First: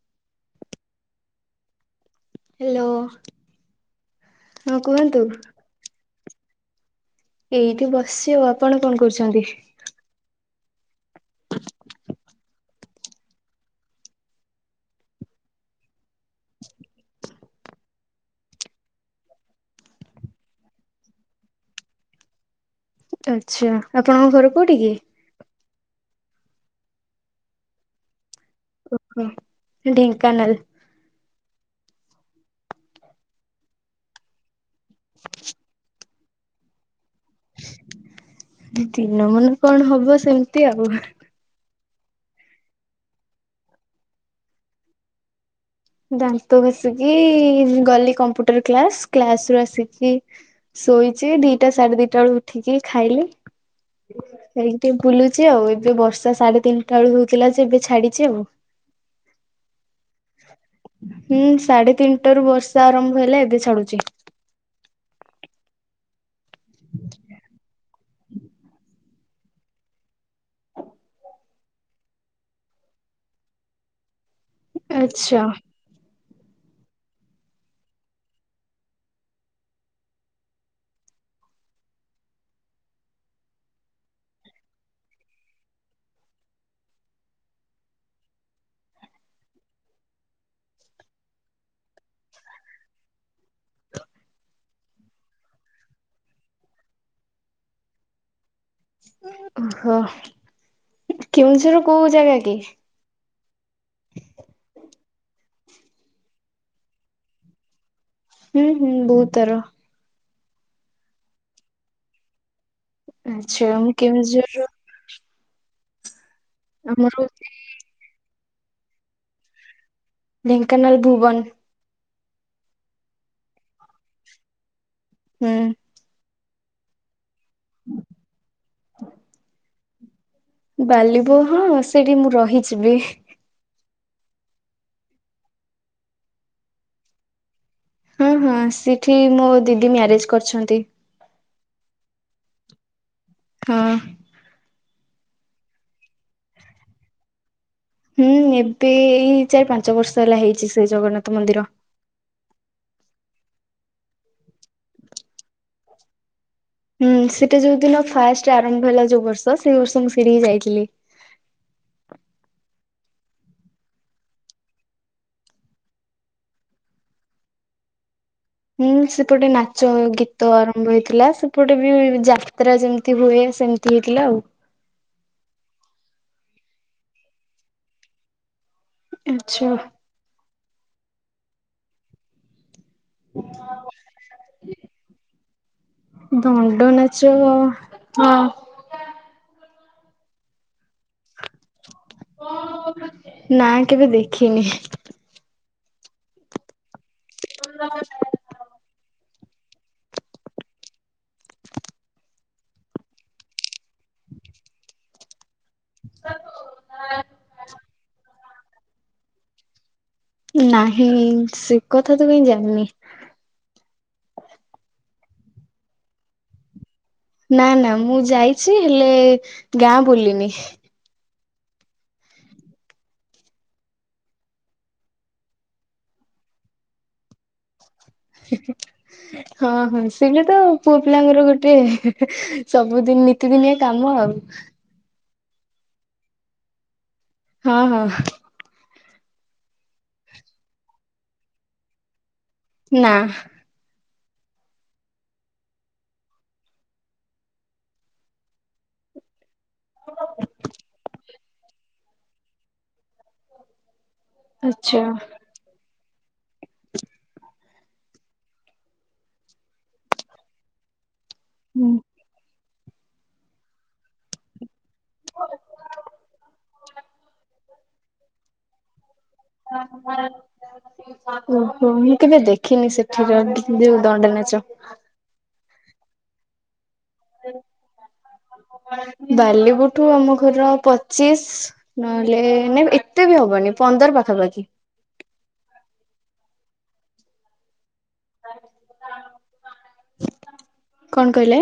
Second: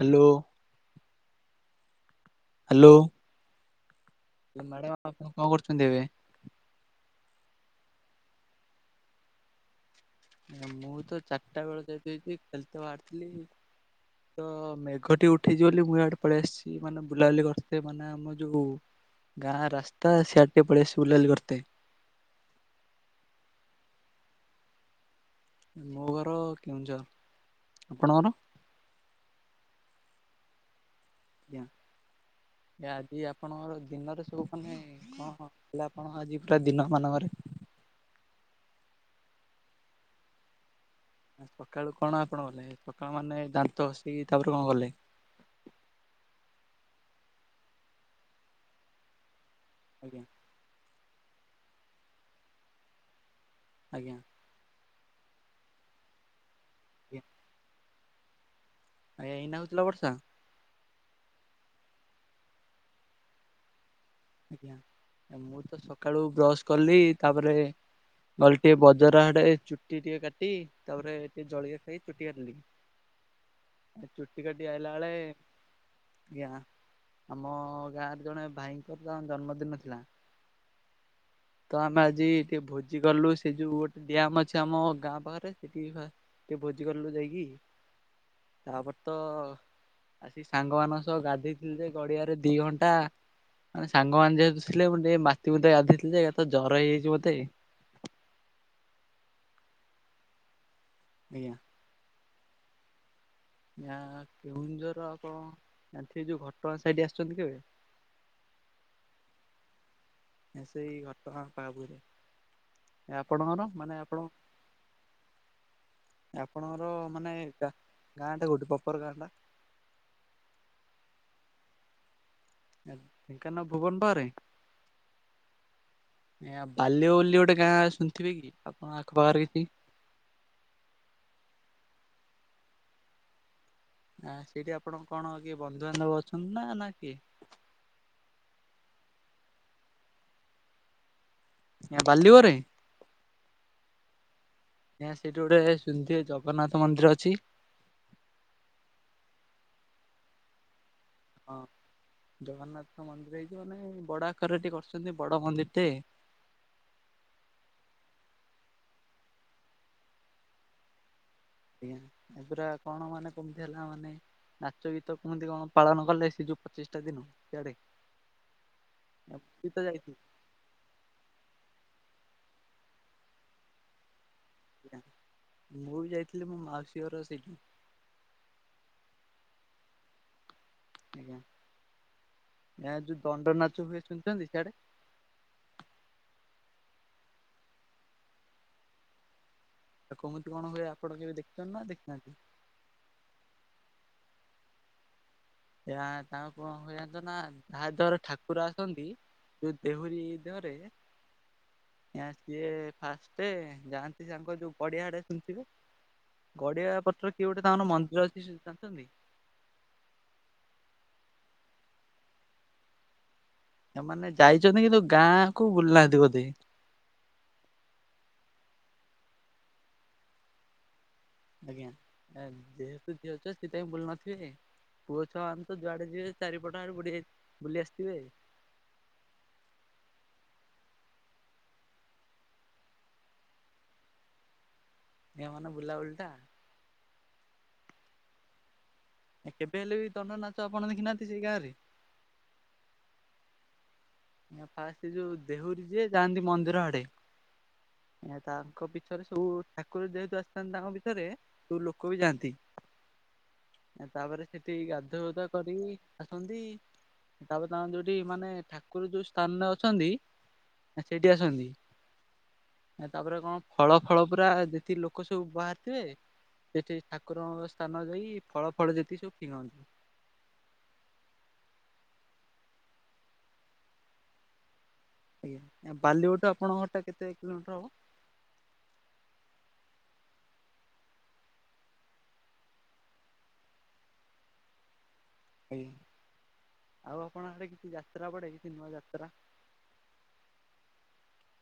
Hello. Hello. ମୁଁ କହିଲି ହଁ ମ୍ୟାଡ଼ାମ କୁହନ୍ତୁ କଣ କରୁଛନ୍ତି ଏବେ? ଏଇଠି ବସିଛି ଆଉ ଆପଣ କଣ କରୁଛନ୍ତି? ମୁଁ ତ ଚାରିଟା ବେଳେ ଯାଇ ଦେଇଛି ଖାଲି ତେ ବାହାରିଥିଲି। ତ ମେଘଟି ଉଠେଇଛି ବୋଲି ମୁଁ ଆଡେ ପଳେଇ ଆସିଛି ମାନେ ବୁଲାବୁଲି କରି ମାନେ ଆମ ଯୋଉ ଗାଁ ରାସ୍ତା ସିଆଟେ ପଳେଇ ଆସିଛି ବୁଲାବୁଲି କରିଥେ। ଆଚ୍ଛା ଆପଣଙ୍କ ଘର କୋଉଠି କି? ମୋ ଘର କେଉଁଝର ଆପଣଙ୍କର? ଓହୋ ଢ଼େଙ୍କାନାଳ। ଆଜ୍ଞା ଆ ଆଜି ଆପଣଙ୍କର ଦିନରେ ସବୁ ମାନେ କଣ ହ ହେଲା, କଣ ଆଜି ପୁରା ଦିନ ମାନଙ୍କରେ। ଦିନ ମାନେ କଣ ହବ ସେମିତି ଆଉ ସକାଳୁ କଣ ଆପଣ କଲେ ସକାଳୁ ମାନେ ଦାନ୍ତ ଘସିକ ତାପରେ କଣ କଲେ? ଦାନ୍ତ ଘଷିକି ଗଲି କମ୍ପ୍ୟୁଟର କ୍ଲାସ କ୍ଲାସ ରୁ ଆସିକି ଆଜ୍ଞା ଶୋଇଛି ଦିଟା ସାଢେ ଦିଟା ବେଳେ ଉଠିକି ଖାଇଲି। ଆଜ୍ଞା। ସେଇ ଟିକେ ବୁଲୁଛିେ ଆଉ ଏବେ ବର୍ଷା ସାଢେ ତିନିଟା ବେଳ ହଉଥିଲା ଯେ ଏବେ ଛାଡିଛି ଆଉ ଅଇନା ହଉଥିଲା ବର୍ଷା। ହୁଁ ସାଢେ ତିନିଟାରୁ ବର୍ଷା ଆରମ୍ଭ ହେଲା ଏବେ ଛାଡୁଛି। ଆଜ୍ଞା ମୁଁ ତ ସକାଳୁ ବ୍ରଶ କଲି ତାପରେ ଗଲି ଟିକେ ବଜାର ଆଡେ ଚୁଟି ଟିକେ କାଟି ତାପରେ ଟିକେ ଜଳଖିଆ ଖାଇ ଚୁଟି କା ଚୁଟି କାଟିି ଆଇଲା ଆଳେ ଆଚ୍ଛା ଆଜ୍ଞା ଆମ ଗାଁରେ ଜଣେ ଭାଇଙ୍କର ଜନ୍ମଦିନ ଥିଲା। ତ ଆମେ ଆଜି ଟିକେ ଭୋଜି କଲୁ ସେ ଯୋଉ ଗୋଟେ ଡ୍ୟାମ ଅଛି ଆମ ଗାଁ ପାଖରେ ସେଠି ଟିକେ ଭୋଜି କଲୁ ଯାଇକି ତାପରେ ତ ଆସିକି ସାଙ୍ଗମାନାନଙ୍କ ସହ ଗାଧୋଇଥିଲେ ଯେ ଗଡିଆରେ ଦି ଘଣ୍ଟା। ମାନେ ସାଙ୍ଗମାନୋନ ଯେହେତୁ ଥିଲେ ଟ ମାତିକୁ ଦେଇ ଗାଧେଇଥିଲେ ଯେ ତ ଜର ହେଇଯାଇଛି ମୋତେ। ଓହୋ ଆଜ୍ଞା। କେଉଁଝର କୋଉ ଜାଗା କି? ନା କେଉଁଝର ଆପଣ ଯୋଉ ଘଟଗା ସାଇଠି ଆସିଛନ୍ତି କେବେ? ହୁଁ ହୁଁ ବହୁତ ଥର। ସେଇ ଘଟ ଗା ପାହାପରେ ଆଚ୍ଛା ଆପଣଙ୍କର ମୁଁ ମାନେ ଆପଣ? କେଉଁଝରରୁ ଆପଣଙ୍କର ଆମର ମାନେ ଗାଁ ଟା କୋଉଠି ପ୍ରପର ଗାଁ ଟା? ଢେଙ୍କାନାଲ ଭୁବନ। ଙ୍କା ଢେଙ୍କାନାଳ ଭୁବନ ପରେ? ହୁଁ। ଆଇାଁ ବାଲ୍ୟୈ ବୋଲି ଗୋଟେ ଗାଁ ଶୁଣିଥିବେ କି? ଆପଣ ଆଖପାଖରେ କିଛି। ବାଲିିବୋ ହଁ, ସେଠି ମୁଁ ରହିଚିବି। ଆ ସେଇଠି ଆପଣଙ୍କ କଣ କିଏ ବନ୍ଧୁବାନ୍ଧବ ଅଛନ୍ତି ନା ନା କିଏ? ହଁ ହଁ ସେଠି ମୋ ଦିଦି ମ୍ୟାରେଜ କରିଛନ୍ତି। ଏ ବାଲିିବୋରେ? ହଁ। ଆଜ୍ଞା ସେଠି ଗୋଟେ ଶୁନଥିବେ ଜଗନ୍ନାଥ ମନ୍ଦିର ଅଛି? ହୁଁ, ଏବେ ଏଇ ଚାରି ପାଞ୍ଚ ବର୍ଷ ହେଲା ହେଇଛି ସେ ଜଗନ୍ନାଥ ହଁ ମନ୍ଦିର। ଜଗନ୍ନାଥ ମନ୍ଦିର ହେଇଛି ମାନେ, ବଡ଼ ଆକାରରେ ଟିକେ କରୁଛନ୍ତି ବଡ଼ ମନ୍ଦିର ଟେ। ହୁଁ, ସେଟା ଯୋଉ ଦିନ ଫାଷ୍ଟ ଆରମ୍ଭ ହେଲା ଯୋଉ ବର୍ଷ, ସେଇ ବର୍ଷ ମୁଁ ସେଇଠିକି ଯାଇଥିଲି। ଆଜ୍ଞା। ଏ ପୁରା କଣ ମାନେ, କେମିତି ହେଲା ମାନେ ନାଚ ଗୀତ କୁମତି କଣ ପାଳନ କଲେ, ସେ ଯୋଉ ପଚିଷ୍ଠା ଦିନ। ସିଆଡେ। ହୁଁ ସେପଟେ ବି ତ ନାଚ, ଯାଇଥିଲି। ଗୀତ ତ ଆରମ୍ଭ ହେଇଥିଲା, ସେପଟେ ବି ଯାତ୍ରା ଯେମିତି ହୁଏ, ସେମିତି ହେଇଥିଲା ଆଉ। ଆଜ୍ଞା। ମୁଁ ବି ଯାଇଥିଲି, ମୋ ମାଉସୀ ଘର ସେଇଠି। ଆଚ୍ଛା। ଆଜ୍ଞା। ଏଆଡେ ଯୋଉ ଦଣ୍ଡ ନାଚ ହୁଏ ଶୁଣିଛନ୍ତି? ସିଆଡେ? ଦଣ୍ଡ ନାଚ ହଁ। ଆଉ କୁମୁତି କଣ ହୁଏ ଆପଣ କେବେ ଦେଖିଛନ୍ତି ନା ଦେଖିନାହାନ୍ତି? ନାଇ କେବେ ଦେଖିନି। ୟା ତାଙ୍କର କଣ ହୁଏ ଜାଣି ଚ ନା, ତାହା ଦ୍ଵାରା ଠାକୁ କୁର ଆସନ୍ତି, ଯୋଉ ଦେହୁରୀ ଦେହରେ ନା ସିଏ ଫାଷ୍ଟେ, ଯାଆନ୍ତି ତାଙ୍କ ଯୋଉ ପଡି଼ଆ ଆଡେ଼ ଶୁଣିଥିବେ? ଗଡିଆ ପତ୍ର କିଏ ଗୋଟେ ତାଙ୍କର ମନ୍ଦିର ଅଛି ସେ ଜାଣିଛନ୍ତି? ନାହିଁ, ସେ କଥା ତ କାହିଁ ଜାଣିନି। ତାମାନେ ଯାଇଛନ୍ତି, କିନ୍ତୁ ଗାଁ କୁ ବୁଲି ନାହାନ୍ତି ବୋଧେ? ନା ନା ମୁଁ ଯାଇଛି, ହେଲେ ଗାଁ ବୁଲିନି। ଆଜ୍ଞା, ଏ ଯେହେତୁ ଝିଅ ଝୁଆ ସେଥିପାଇଁ ବୁଲି ନଥିବେ। ପୁଅ ଛୁଆ ମାନେ ତ ଯୁଆଡ଼େ ଯିବେ, ଚାରିପଟ ଆଡୁ ବୁଡ଼ି ବୁଲି ଆସିଥିବେ। ହୁଁ। ହଁ- ହଁ। ସେଇତ ପୁଅ ପିଲାଙ୍କର ଗୋଟେ ସବୁଦିନ ନିତିଦିନିଆ କାମ ଆଉ। ଏ ମାନେ ବୁଲା, ବୁଲି ଟା। ହଁ ହଁ। କେବେ ହେଲେ ବି ଦଣ୍ଡ ନାଚ ଆପଣ ଦେଖି ନାହାନ୍ତି ସେଇ ଗାଁ ରେ? ନାଁ। ଆ ଫାଷ୍ଟ ଯୋଉ ଦେହୁରୀ ଯିଏ ଯାଆନ୍ତି ମନ୍ଦିର ଆଡେ଼। ଏ ତାଙ୍କ ପିଛରେ ସବୁ ଠାକୁର ଯେହେତୁ ଆସିଥାନ୍ତି ତାଙ୍କ ଭିତରେ, ସବୁ ଲୋକ ବି ଯାଆନ୍ତି। ଆ ତାପରେ ସେଠି ଆଚ୍ଛା ଗାଧୁଆ ପାଧୁଆ କରିିକି ଆସନ୍ତି। ତାପରେ ତାଙ୍କର ଯୋଉଠି ମାନେ ଠାକୁ କୁର ଯୋଉ ସ୍ଥାନରେ ଅଛନ୍ତି, ସେଇଠି ଆସନ୍ତି। ହୁଁ। ତାପରେ କଣ ଫଳ, ଫଳ ପୁରା ଯେତିକି ଲୋକ ସବୁ ବାହାରିଥିବେ‌ ସେଠି ଠାକୁରଙ୍କ ସ୍ଥାନ ଯାଇ ଫଳ, ଫଳ ଯେତି ସବୁ ଫିଙ୍ଗନ୍ତି। ହଁ ହଁ। ଓହୋ ମୁଁ କେବେ ଦେଖିନି ସେଠିର ଯୋଉ ଦଣ୍ଡନାଚ। ଆଜ୍ଞା ବାଲିବୁଟ ଆପଣଙ୍କଟା କେତେ କିଲୋମିଟର ହବ? ବାଲିବୁଠୁ ଆମ ଘର ପଚିଶି ନହେଲେ ନାଇଁ ଏତେ ବି ହବନି ପନ୍ଦର ପାଖାପାଖି। ଆଜ୍ଞା ଆଉ ଆପଣଙ୍କ ଆଡ଼େ କିଛି ଯାତ୍ରା ପଡ଼େ କିଛି ନୂଆ ଯାତ୍ରା? କଣ କହିଲେ?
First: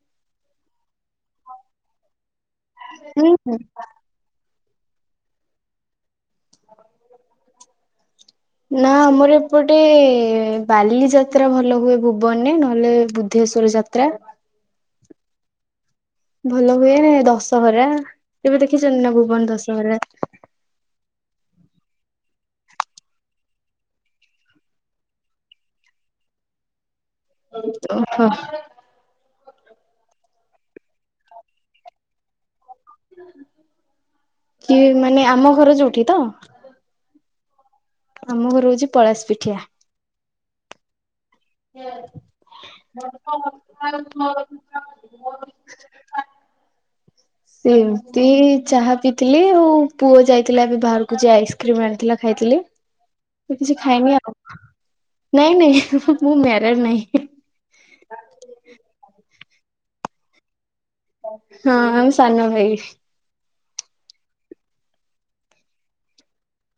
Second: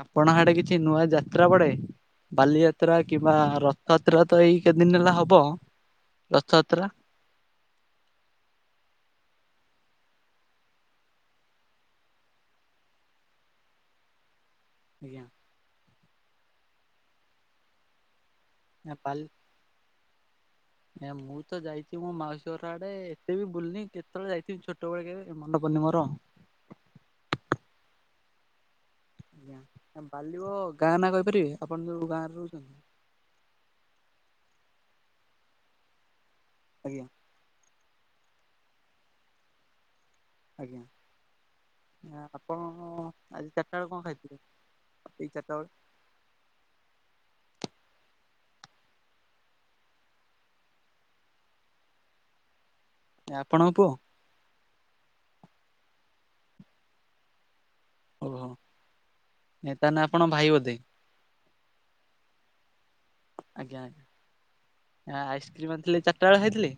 ଆପଣ ଆଡେ଼ କିଛି ନୂଆ ଯାତ୍ରା ପଡ଼େ ବାଲିଯାତ୍ରା ହୁଁ କିମ୍ବା ହୁଁ ରଥ ଯାତ୍ରା ତ ଏଇ କେତେ ଦିନ ହେଲା ହବ ରଥଯାତ୍ରା। ନା ଆମର ଏପଟେ ବାଲି ଯାତ୍ରା ଭଲ ହୁଏ ଭୁବନରେ ନହେଲେ ବ ବୁଦ୍ଦେଶ୍ୱର ଯାତ୍ରା। ଆଜ୍ଞା। ଭଲ ହୁଏ ଦଶହରା, କେବେ ଦେଖିଛନ୍ତି ନା ଭୁବନ ଦଶହରା? ଏ ମୁଁ ତ ଯାଇଛି ମୋ ମାଉସୀ ଘର ଆଡେ଼, ଏତେ ବି ବୁଲନି କେତେବେଳେ ଯାଇଥିଲି। ଛୋଟବେଳେ କେବେ ମନେ ପଡୁନି ମୋର। ଓହୋ। ଆଜ୍ଞା ବାଲିବ ଗାଁ ନାଁ କହିପାରିବେ ଆପଣ ଯୋଉ ଗାଁରେ ରହୁଛନ୍ତି? କି ମାନେ ଆମ ଘର ଯୋଉଠି ତ? ଆଜ୍ଞା। ଆମ ଘରଉଛି ପଳାଶ ପିଠିଆ। ଆଜ୍ଞା। ଆପଣକ ଆଜି ଚାରିଟାଳେ କଣ ଖାଇଥିଲେ? ଏଇ ଚାରିଟାଳେ ସେମିତି ଚାହା ପିଇଥିଲି ଆଉ ପୁଅ ଯାଇଥିଲା ଏବେ ବାହାରକୁ ଯେ ଆଇସ୍କ୍ରିମ ଆଣିଥିଲା ଖାଇଥିଲି। ଉ ଆପଣଙ୍କ କିଛି ପୁଅ ଖାଇନି ଆଉ ନାଇଁ ନାଇଁ ମୁଁ ମ୍ୟାରେ ନାଇଁ। ଓହୋ ନେତାନେ ଆପଣ ଭାଇ ବୋଧେ? ହଁ ହଁ ଆମ ସାନୁ ଭାଇ। ଆଜ୍ଞା ଆ ଆଇସ୍କ୍ରିମ୍ ଆଣିଥିଲେ ଚାର୍ଟାଳେ ଖାଇଥିଲେ?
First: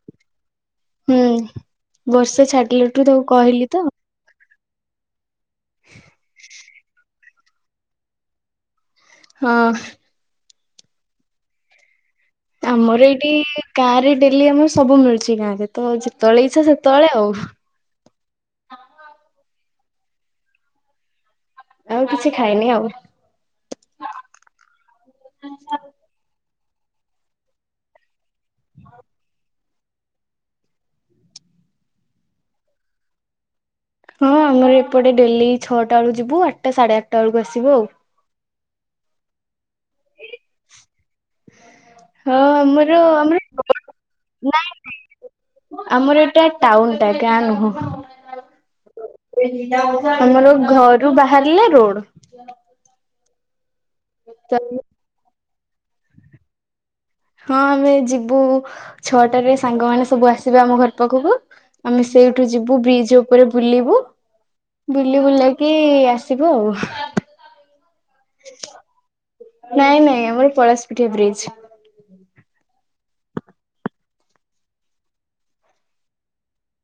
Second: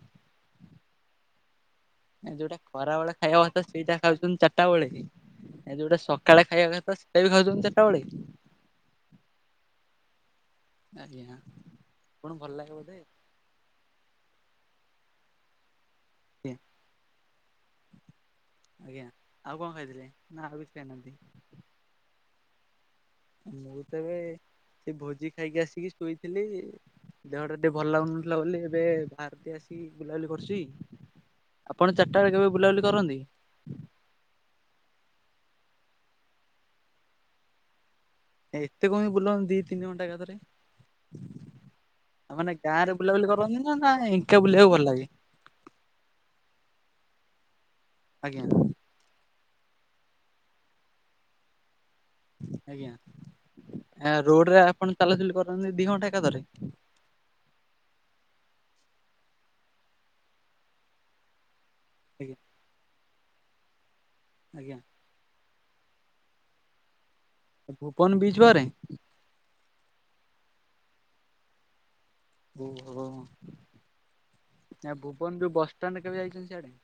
ହୁଁ ବର୍ଷା ଯୋଉଟା ଖରା ଛାଡିଲାଠୁ ବେଳେ ତାକୁ ଖାଇବା କଥା କହିଲି ତ ସେଇଟା ଖାଉଛନ୍ତି ଚାର୍ଟା ବେଳେ ବି ଏଁଯୋଉଟା ସକାଳେ ଖାଇବା କଥା ସେଟା ବି ଖାଉଛନ୍ତି ଚାର୍ଟା ବେଳେ? ହଁ। ଆଜ୍ଞ ହଁ। ଆମର ଏଇଠି ଗାଁ ରେ ଡେଲି ଆମ ସବୁ ମିଳୁଛି ଗାଁ ରେ ତ ଯେତେବେଳେ ଇଚ୍ଛା ସେତେବେଳେ ଆଉ। ଆଜ୍ଞା। ଆଉ କଅଁ ଖାଇଥିଲେ? ନା ଆଉ କିଛି ଖାଇନାହାନ୍ତି। ଆଉ କିଛି ଖାଇନି ଆଉ। ମୁଁ ତ ଏବେ ସେ ଭୋଜି ଖାଇକି ଆସିକି ଶୋଇଥିଲି। ଦେହଟା ଟେ ଭଲ୍ ଲାଗୁନଥିଲା ବୋଲି ଏବେ ବାହାରିକି ଆସି ଇବୁଲାବୁଲି କରୁଛି ଆପଣ ଚାର୍ଟାଳେ କେବେ ବୁଲାବୁଲି କରନ୍ତି? ହଁ ଆମର ଏପଟେ ଡେଲି ଛଅଟାଳୁ ଯିବୁ ଆଟା ସାଢ଼େ ଆଟାଳକୁ ଆସିବୁ ଆଉ। ଏତେ କଅଁ ବୁଲନ୍ତି ଦି ତିନି ଘଣ୍ଟା ଏକଥରେ ହଁ ଆମାନେ ଆମର ଗାଁରେ ବୁଲାବୁଲି ଆମର କରନ୍ତିନା ନା ଏଙ୍କା ନାଇଁ ବୁଲିବାକୁ ଭଲ ଲାଗେ? ନାଇଁ ଆମର ଏଟା ଟାଉନ୍ ଟା ଗାଁ ନୁହଁ। ଆଜ୍ଞା। ଆମର ଘରୁ ବାହାରିଲେ ରୋଡ୍। ଆଜ୍ଞା ତ ଆରୋଡ ରେ ଆପଣ ଚାଲାଚଲି କରନ୍ତି ଦି ଘଣ୍ଟା ଏକାଥରେ? ହଁ ଆମେ ଯିବୁ ଛଅଟାରେ ସାଙ୍ଗମାନେ ସବୁ ଆସିବେ ଆମ ଘର ପାଖକୁ ଆମେ ଆଜ୍ଞା ସେଇଠୁ ଯିବୁ ବ୍ରିଜ୍ ଉପରେ ବୁଲିବୁ। ଆଜ୍ଞା। ବୁଲି ବୁଲାକି ଆସିବୁ ଆଉ। ଭୁପନ୍ ବିଚ୍ ବାହାରେ ନାଇଁ ନାଇଁ ଆମର ପଳାଶପିଠିଆ ବ୍ରିଜ୍ ଓହୋ ନା ଭୁବନରୁ ବସ୍ ଷ୍ଟାଣ୍ଡ କେବେ ଯାଇଛନ୍ତି ସିଆଡେ?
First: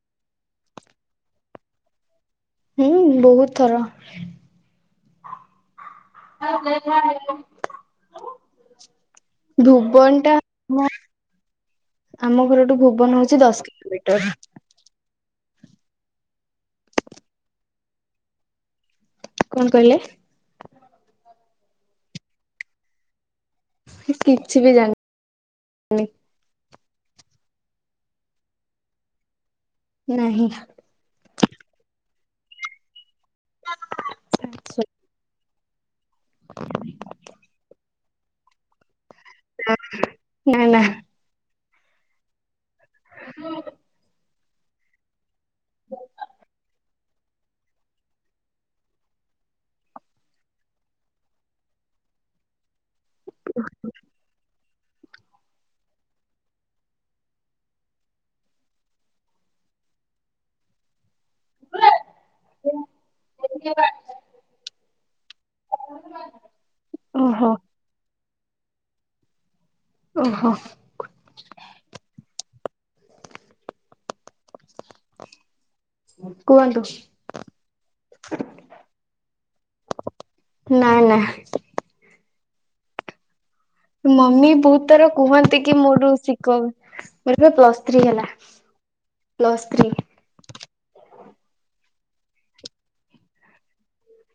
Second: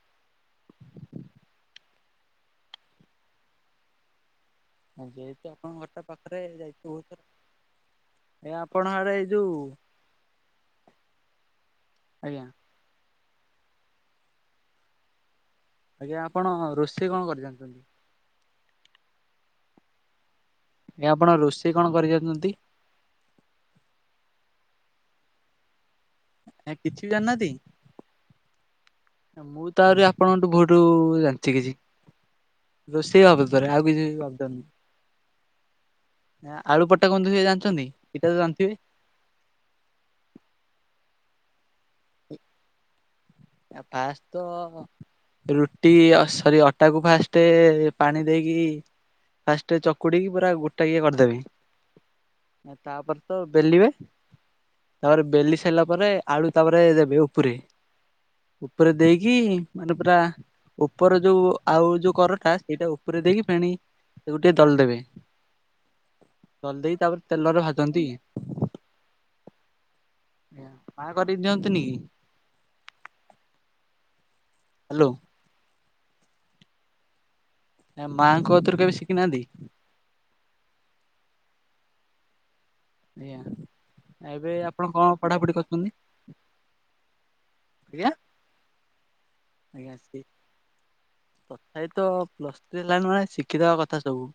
ହୁଁ ବହୁତ୍ ଥର। ହୁଁ ଯେହେତୁ ଆପଣଙ୍କ ଘର ପାଖରେ ଯାଇଥିବେ ବହୁଥର। ଏ ଆପଣ ଆଡେ ଏଇ ଯୋଉ ଭୁବନ ଟା ଆମ ଆଜ୍ଞା ଆମ ଘରଠୁ ଭୁବନ ହଉଛି ଦଶ୍ କିଲୋମିଟର। ଆଜ୍ଞା ଆପଣ ରୋଷେଇ କଣ କରି ଯାଣିଛନ୍ତି? କଣ କହିଲେ? ଏ ଆପଣ ରୋଷେଇ କଣ କରି ଯାଣିଛନ୍ତି? ମୁଁ କିଛି ବି ଜାଣିନି। ଆ କିଛି ଜାଣି ନାହାନ୍ତି। ଆ ମୁଁ ତ ଆହୁରି ନାହିଁ ଆପଣଙ୍କଠୁ ବହୁଟ ଜାଣିଛି କିଛି। ରୋଷେଇ ବାବଦରେ ଆଉ କିଛି ବାବଦ ରେ ନୁହେଁ [unintelligible] ନା ଆଳୁ ପଟା ଗନ୍ଧ ସେ ଜାଣିଛନ୍ତି ସେଇଟା ତ ଜାଣିଥିବେ [unintelligible] ଉଁ ହୁଁ ନା ନା [unintelligible] ଉଁ [unintelligible] [unintelligible] ଆଉ ଫାଷ୍ଟ ତ ରୁଟି ଅସରି ଅଟାକୁ ଫାର୍ଷ୍ଟ ଏତେ ପାଣି ଦେଇକି ଫାଷ୍ଟ ଚକୁଡିକି ପୁରା ଗୋଟାଇକା କରିଦେବି ହଁ ତାପରେ ତ ବେଲିବେ। ତାପରେ ବେଲି ସାରିଲା ପରେ ଆଳୁ ତାପରେ ଦେବେ ଉପୁରେ। ଉପରେ ଦେଇକି ମାନେ ପୁରା ଉପର ଯୋଉ ଆଉ ଯୋଉ କର ଫାର୍ଷ୍ଟ ଏଇଟା ଉପରେ ଦେଇକି ଫେଣି ତାକୁ ଟିକେ ଦଳି ଦେବେ [unintelligible] ଦଳି ଦେଇ ତାପରେ ଓହୋ ତେଲରେ ଭାଜନ୍ତି। [unintelligible] ଓହୋ ମା କତିକି ଦିଅନ୍ତିନି କି? ହାଲୋ କୁହନ୍ତୁ। ଆଉ ମାଆଙ୍କ କତିରୁ କେବେ ଶିଖିନାହାନ୍ତି? ନା ନା ସେଇଆ ମମି ବହୁତ ଥର କୁହନ୍ତି କି ମୋଠୁ ଶିଖ, ମୋର ପ୍ଲଶ୍ ଥ୍ରୀ ଆଜ୍ଞା ହେଲା ପ୍ଲସଥ୍ରୀ ଆଜ୍ଞା ସେ ତଥାପି ତ ପ୍ଲସ୍ ଥ୍ରୀ ହେଲାଣୀ ମାନେ ଶିଖିଦବା କଥା ସବୁ।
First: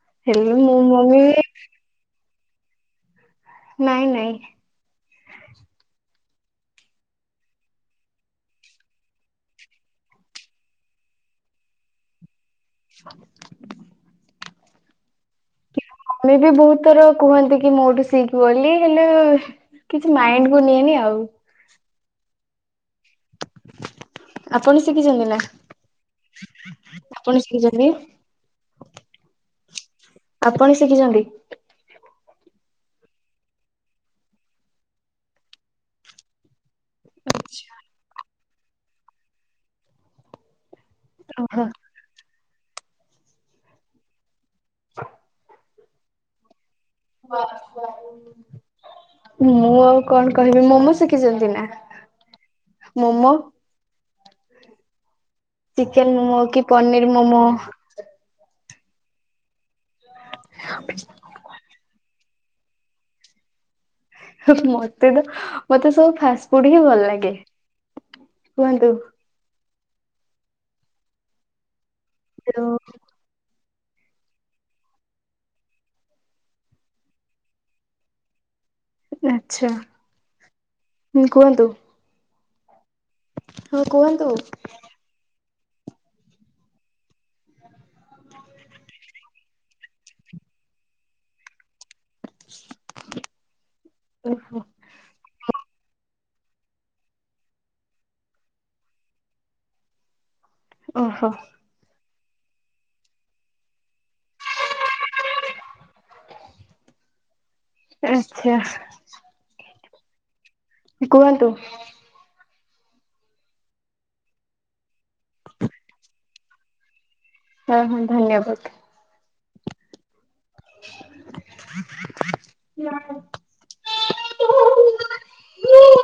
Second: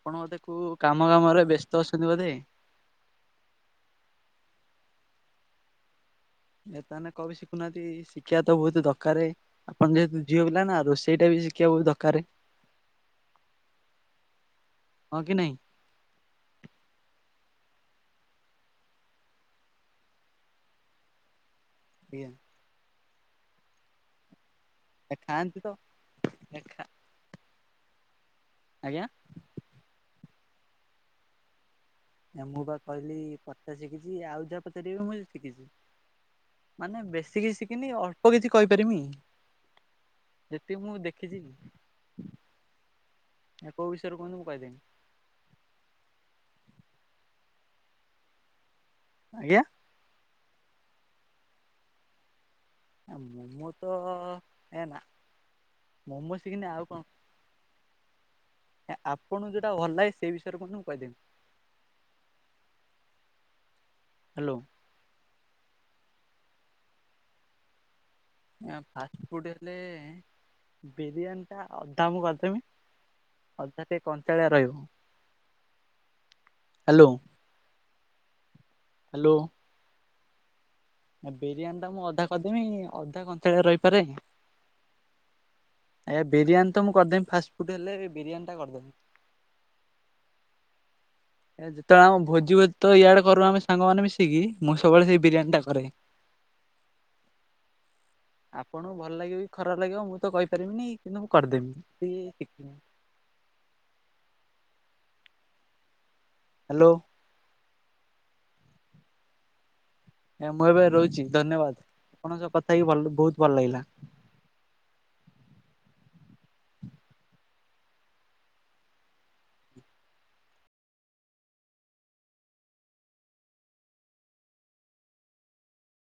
ଆପଣ ବୋଧେ ହେଲେ କୋଉ ମୋ କାମ ମମି ଦାମରେ ବ୍ୟସ୍ତ ଅଛନ୍ତି ବୋଧେ? ନାଇଁ ନାଇଁ। ଏ ତାହେନେ କରି ଶିଖୁନାହାନ୍ତି ଶିଖିବା ତ ବହୁତ ଦରକାର। ଆପଣ ଯେହେତୁ ଝିଅ ପିଲା ନା ରୋଷେଇଟା ବି ଶିଖିବାକୁ ବହୁତୁ ଦରକାର। [inaudible] ହଁ କି ନାଇଁ। ଘରେ ବି ବହୁତ ଥର କୁହନ୍ତି କି ମୋଠୁ ସିକି ବୋଲି ହେଲେ କିଛି ମାଇଣ୍ଡ କୁ ନିଏନି ଆଉ ଆଜ୍ଞା ଆପଣ ଆଜ୍ଞା ଶିଖିଛନ୍ତି ନା? ଖାଆନ୍ତି ତ ଆପଣ ଶିଖିଚନ୍ତି? ଆଜ୍ଞା? ଆପଣ ଶିଖିଚନ୍ତି? ମୁଁ ବା କହିଲି କଟା ଶିଖିଛି। ଆଉ ଯାହା ପଚାରିବେ ମୁଁ ଶିଖିଛି! ମାନେ ବେଶୀ କି ଶିଖିନି, ଅଳ୍ପ କିଛି କହିପାରିମି! ଯେତିକି ମୁଁ ଦେଖିଚି ଓହୋ। ଆଉ କୋଉ ବିଷୟ ରେ କୁହନ୍ତୁ ମୁଁ କହିଦେବି। [unintelligible] ଆଜ୍ଞା ମୁଁ ଆଉ କଣ କହିବି। ମୋମୋ ଶିଖିଛନ୍ତି ନା? ମୋମୋ ତ, ହେ ନା ଚିକେନ ମୋମୋ କି ଶିଖିନି ଆଉ କଣ। ପନିର ମୋମୋ! ଆ ଆପଣ ଯୋଉଟା ଭଲ ଲଗେ ସେଇ ବିଷୟରେ କୁହନ୍ତୁ। ମୁଁ କହିଦେବି! ହଁ ହ୍ୟାଲୋ ମତେ ତ, ମତେ ସବୁ ଫାସଫୁଡ ହିଁ ଭଲ ଲାଗେ! ଆଁ କୁହନ୍ତୁ। ଫାଷ୍ଟ ଫୁଡ଼ ହେଲେ, ବିରିୟାନୀ ଟା ଆଉ ତାହା ମୁଁ କରିଦେମି। ଯୋଉ ଅଧା ଟିକେ କଞ୍ଚାଳିଆ ରହିବ! ହାଲୋ। ଆଛା। ବିରିୟାନୀ ଟା ମୁଁ ଅଧା କରିଦେମି। ଅଧା କଞ୍ଚାଳିଆ ହଁ ରହିପାରେକି? କୁହନ୍ତୁ। ଆରେ ବିରିୟାନୀ ତ ମୁଁ କରିଦେମି। ଫାଷ୍ଟଫୁଡ଼ ହେଲେ ଏ ବିରିୟାନୀ ଟା କରିଦେମି! ଆ ଯେତେବେଳେ ଆମ ଭୋଜି ହୁଏ। ତ ଇଆଡେ କରୁ ଆମେ ସାଙ୍ଗମାନେ ମିଶିକି, ଓହୋ ମୁଁ ସବୁବେଳେ ସେ ବିରିୟାନୀ ଟା କରେ! ଆପଣଙ୍କୁ ଭଲ ଲାଗିବ କି ଖରାପ ଲାଗିବ, ମୁଁ ତ କହିି ପାରିବିନି। କିନ୍ତୁ ଓହୋ ମୁଁ କରିଦେବି! ହାଲୋ। ଆଚ୍ଛା। ଆଜ୍ଞା, ମୁଁ ଏବେ ରହୁଛି, କୁହନ୍ତୁ ଧନ୍ୟବାଦ। ଆପଣଙ୍କ ସହ କଥା ହେଇକି ଭଲ ବହୁତ ଭଲ ଲାଗିଲା। ହ ହଁ ହଁ ଧନ୍ୟବାଦ [unintelligible] ନା